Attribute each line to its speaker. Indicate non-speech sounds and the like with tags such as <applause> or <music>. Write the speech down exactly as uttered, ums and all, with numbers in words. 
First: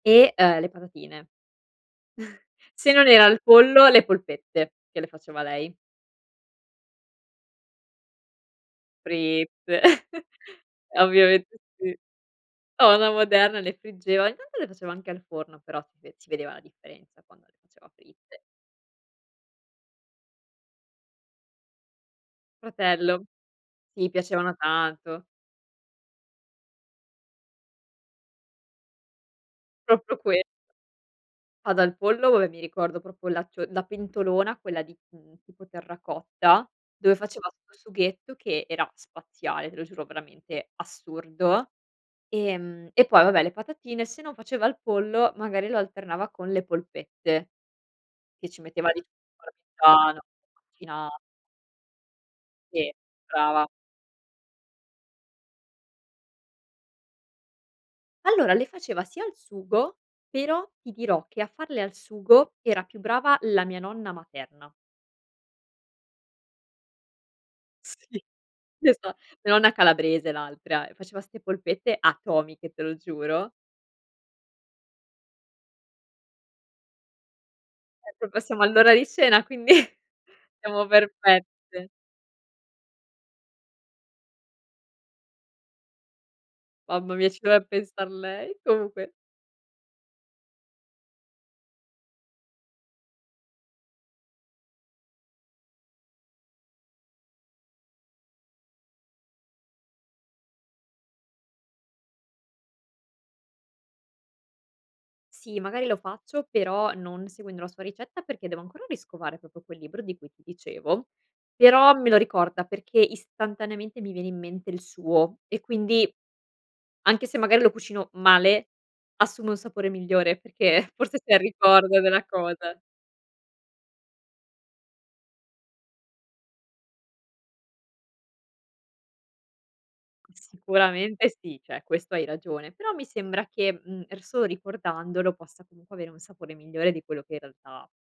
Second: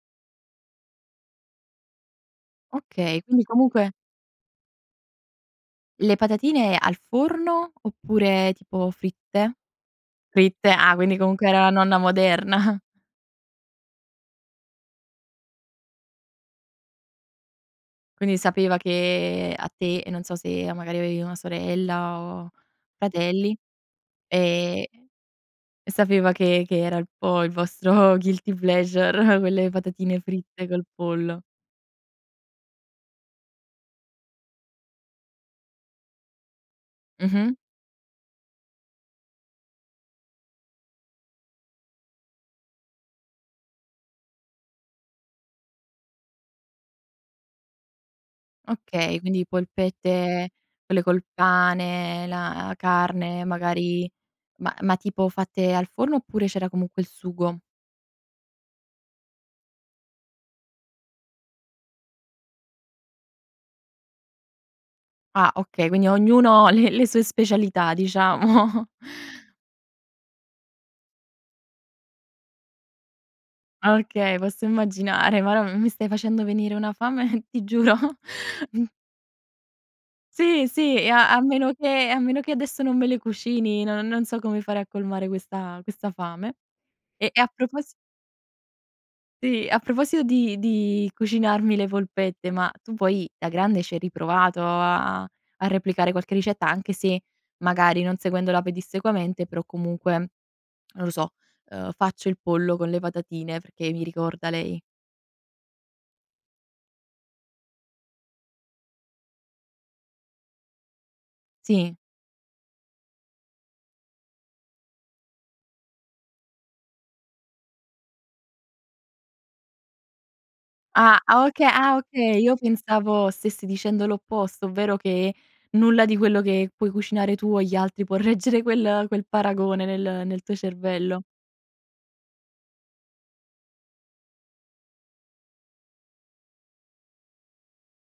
Speaker 1: E, uhm, le patatine. <chuckles> Se non
Speaker 2: Okay,
Speaker 1: era il
Speaker 2: quindi
Speaker 1: pollo,
Speaker 2: comunque
Speaker 1: le polpette che le faceva lei.
Speaker 2: Le patatine al forno, oppure tipo fritte?
Speaker 1: Fritte. <chuckles>
Speaker 2: Fritte, ah quindi comunque
Speaker 1: Ovviamente
Speaker 2: era la
Speaker 1: sì.
Speaker 2: nonna moderna. <chuckles>
Speaker 1: La nonna moderna le friggeva. Ogni tanto le faceva anche al forno, però si ve si vedeva la differenza quando le faceva
Speaker 2: Quindi
Speaker 1: fritte.
Speaker 2: sapeva che a te, e non so se o magari, avevi una sorella, o
Speaker 1: Fratello.
Speaker 2: fratelli?
Speaker 1: Gli piacevano
Speaker 2: Ehm,
Speaker 1: tanto.
Speaker 2: sapeva che che era il po' il vostro guilty pleasure, quelle
Speaker 1: propro
Speaker 2: patatine
Speaker 1: que
Speaker 2: fritte col pollo.
Speaker 1: Ma dal pollo, vabbè mi ricordo propo la tu ehm, la pentolona quella di, mhmm, tipo terracotta dove faceva
Speaker 2: Mh-mh.
Speaker 1: questo sughetto che era spaziale, te lo giuro veramente, assurdo; ehm, e poi vabbè le patatine. Sennò faceva il pollo magari lo alternava con le polpette che ci metteva di
Speaker 2: Okay, quindi
Speaker 1: tutto, il parmigiano,
Speaker 2: polpette, quelle
Speaker 1: macina
Speaker 2: col pane, la
Speaker 1: Sì.
Speaker 2: carne,
Speaker 1: Brava.
Speaker 2: magari. Ma ma tipo fatte al forno, oppure c'era comunque il sugo?
Speaker 1: Allora, le faceva sia al sugo, però ti dirò che a farle al sugo era più brava la mia nonna materna.
Speaker 2: Ah okay, quindi ognuno ha le le sue specialità
Speaker 1: Sì.
Speaker 2: diciamo.
Speaker 1: Esa mia nonna è calabrese l'altra, e faceva ste polpette atomiche, te lo giuro.
Speaker 2: Ah okay, posso immaginare. Madò, m mi stai facendo venire una fame, ti giuro.
Speaker 1: Ecco, passiamo
Speaker 2: Mh.
Speaker 1: all'ora di cena, quindi <chuckles>
Speaker 2: Sì,
Speaker 1: siamo
Speaker 2: sì, e a a meno
Speaker 1: perfette.
Speaker 2: che a meno che adesso non me le cucini, non non so come fare a colmare questa questa fame.
Speaker 1: Mamma mia,
Speaker 2: E
Speaker 1: ci
Speaker 2: e a
Speaker 1: doveva
Speaker 2: propos
Speaker 1: pensar lei. Comunque
Speaker 2: Sì, e a proposito di di cucinarmi le polpette, ma tu poi da grande ci hai riprovato a a replicare qualche ricetta? Anche se magari non seguendola pedissequamente, però comunque, non lo so, uhm: "Faccio il pollo con le patatine perché mi ricorda lei."
Speaker 1: Sì, magari lo faccio però non seguendo la sua ricetta perché devo ancora riscovare propo quel libro di cui ti dicevo, però
Speaker 2: Sì.
Speaker 1: me lo ricorda perché istantaneamente mi viene in mente il suo, e quindi anche se magari lo cucino male assume un sapore migliore perché forse
Speaker 2: Ah!
Speaker 1: sè il
Speaker 2: Ah, oka ah
Speaker 1: ricordo della
Speaker 2: okay, io
Speaker 1: cosa.
Speaker 2: pensavo stessi dicendo l'opposto, ovvero che nulla di quello che puoi cucinare tu o gli altri può reggere quel quel paragone nel nel
Speaker 1: S
Speaker 2: tuo cervello.
Speaker 1: sicuramente sì, ceh questo hai ragione, però mi sembra che, mhmm, er solo ricordandolo possa comunque avere un sapore migliore di quello che in realtà ha.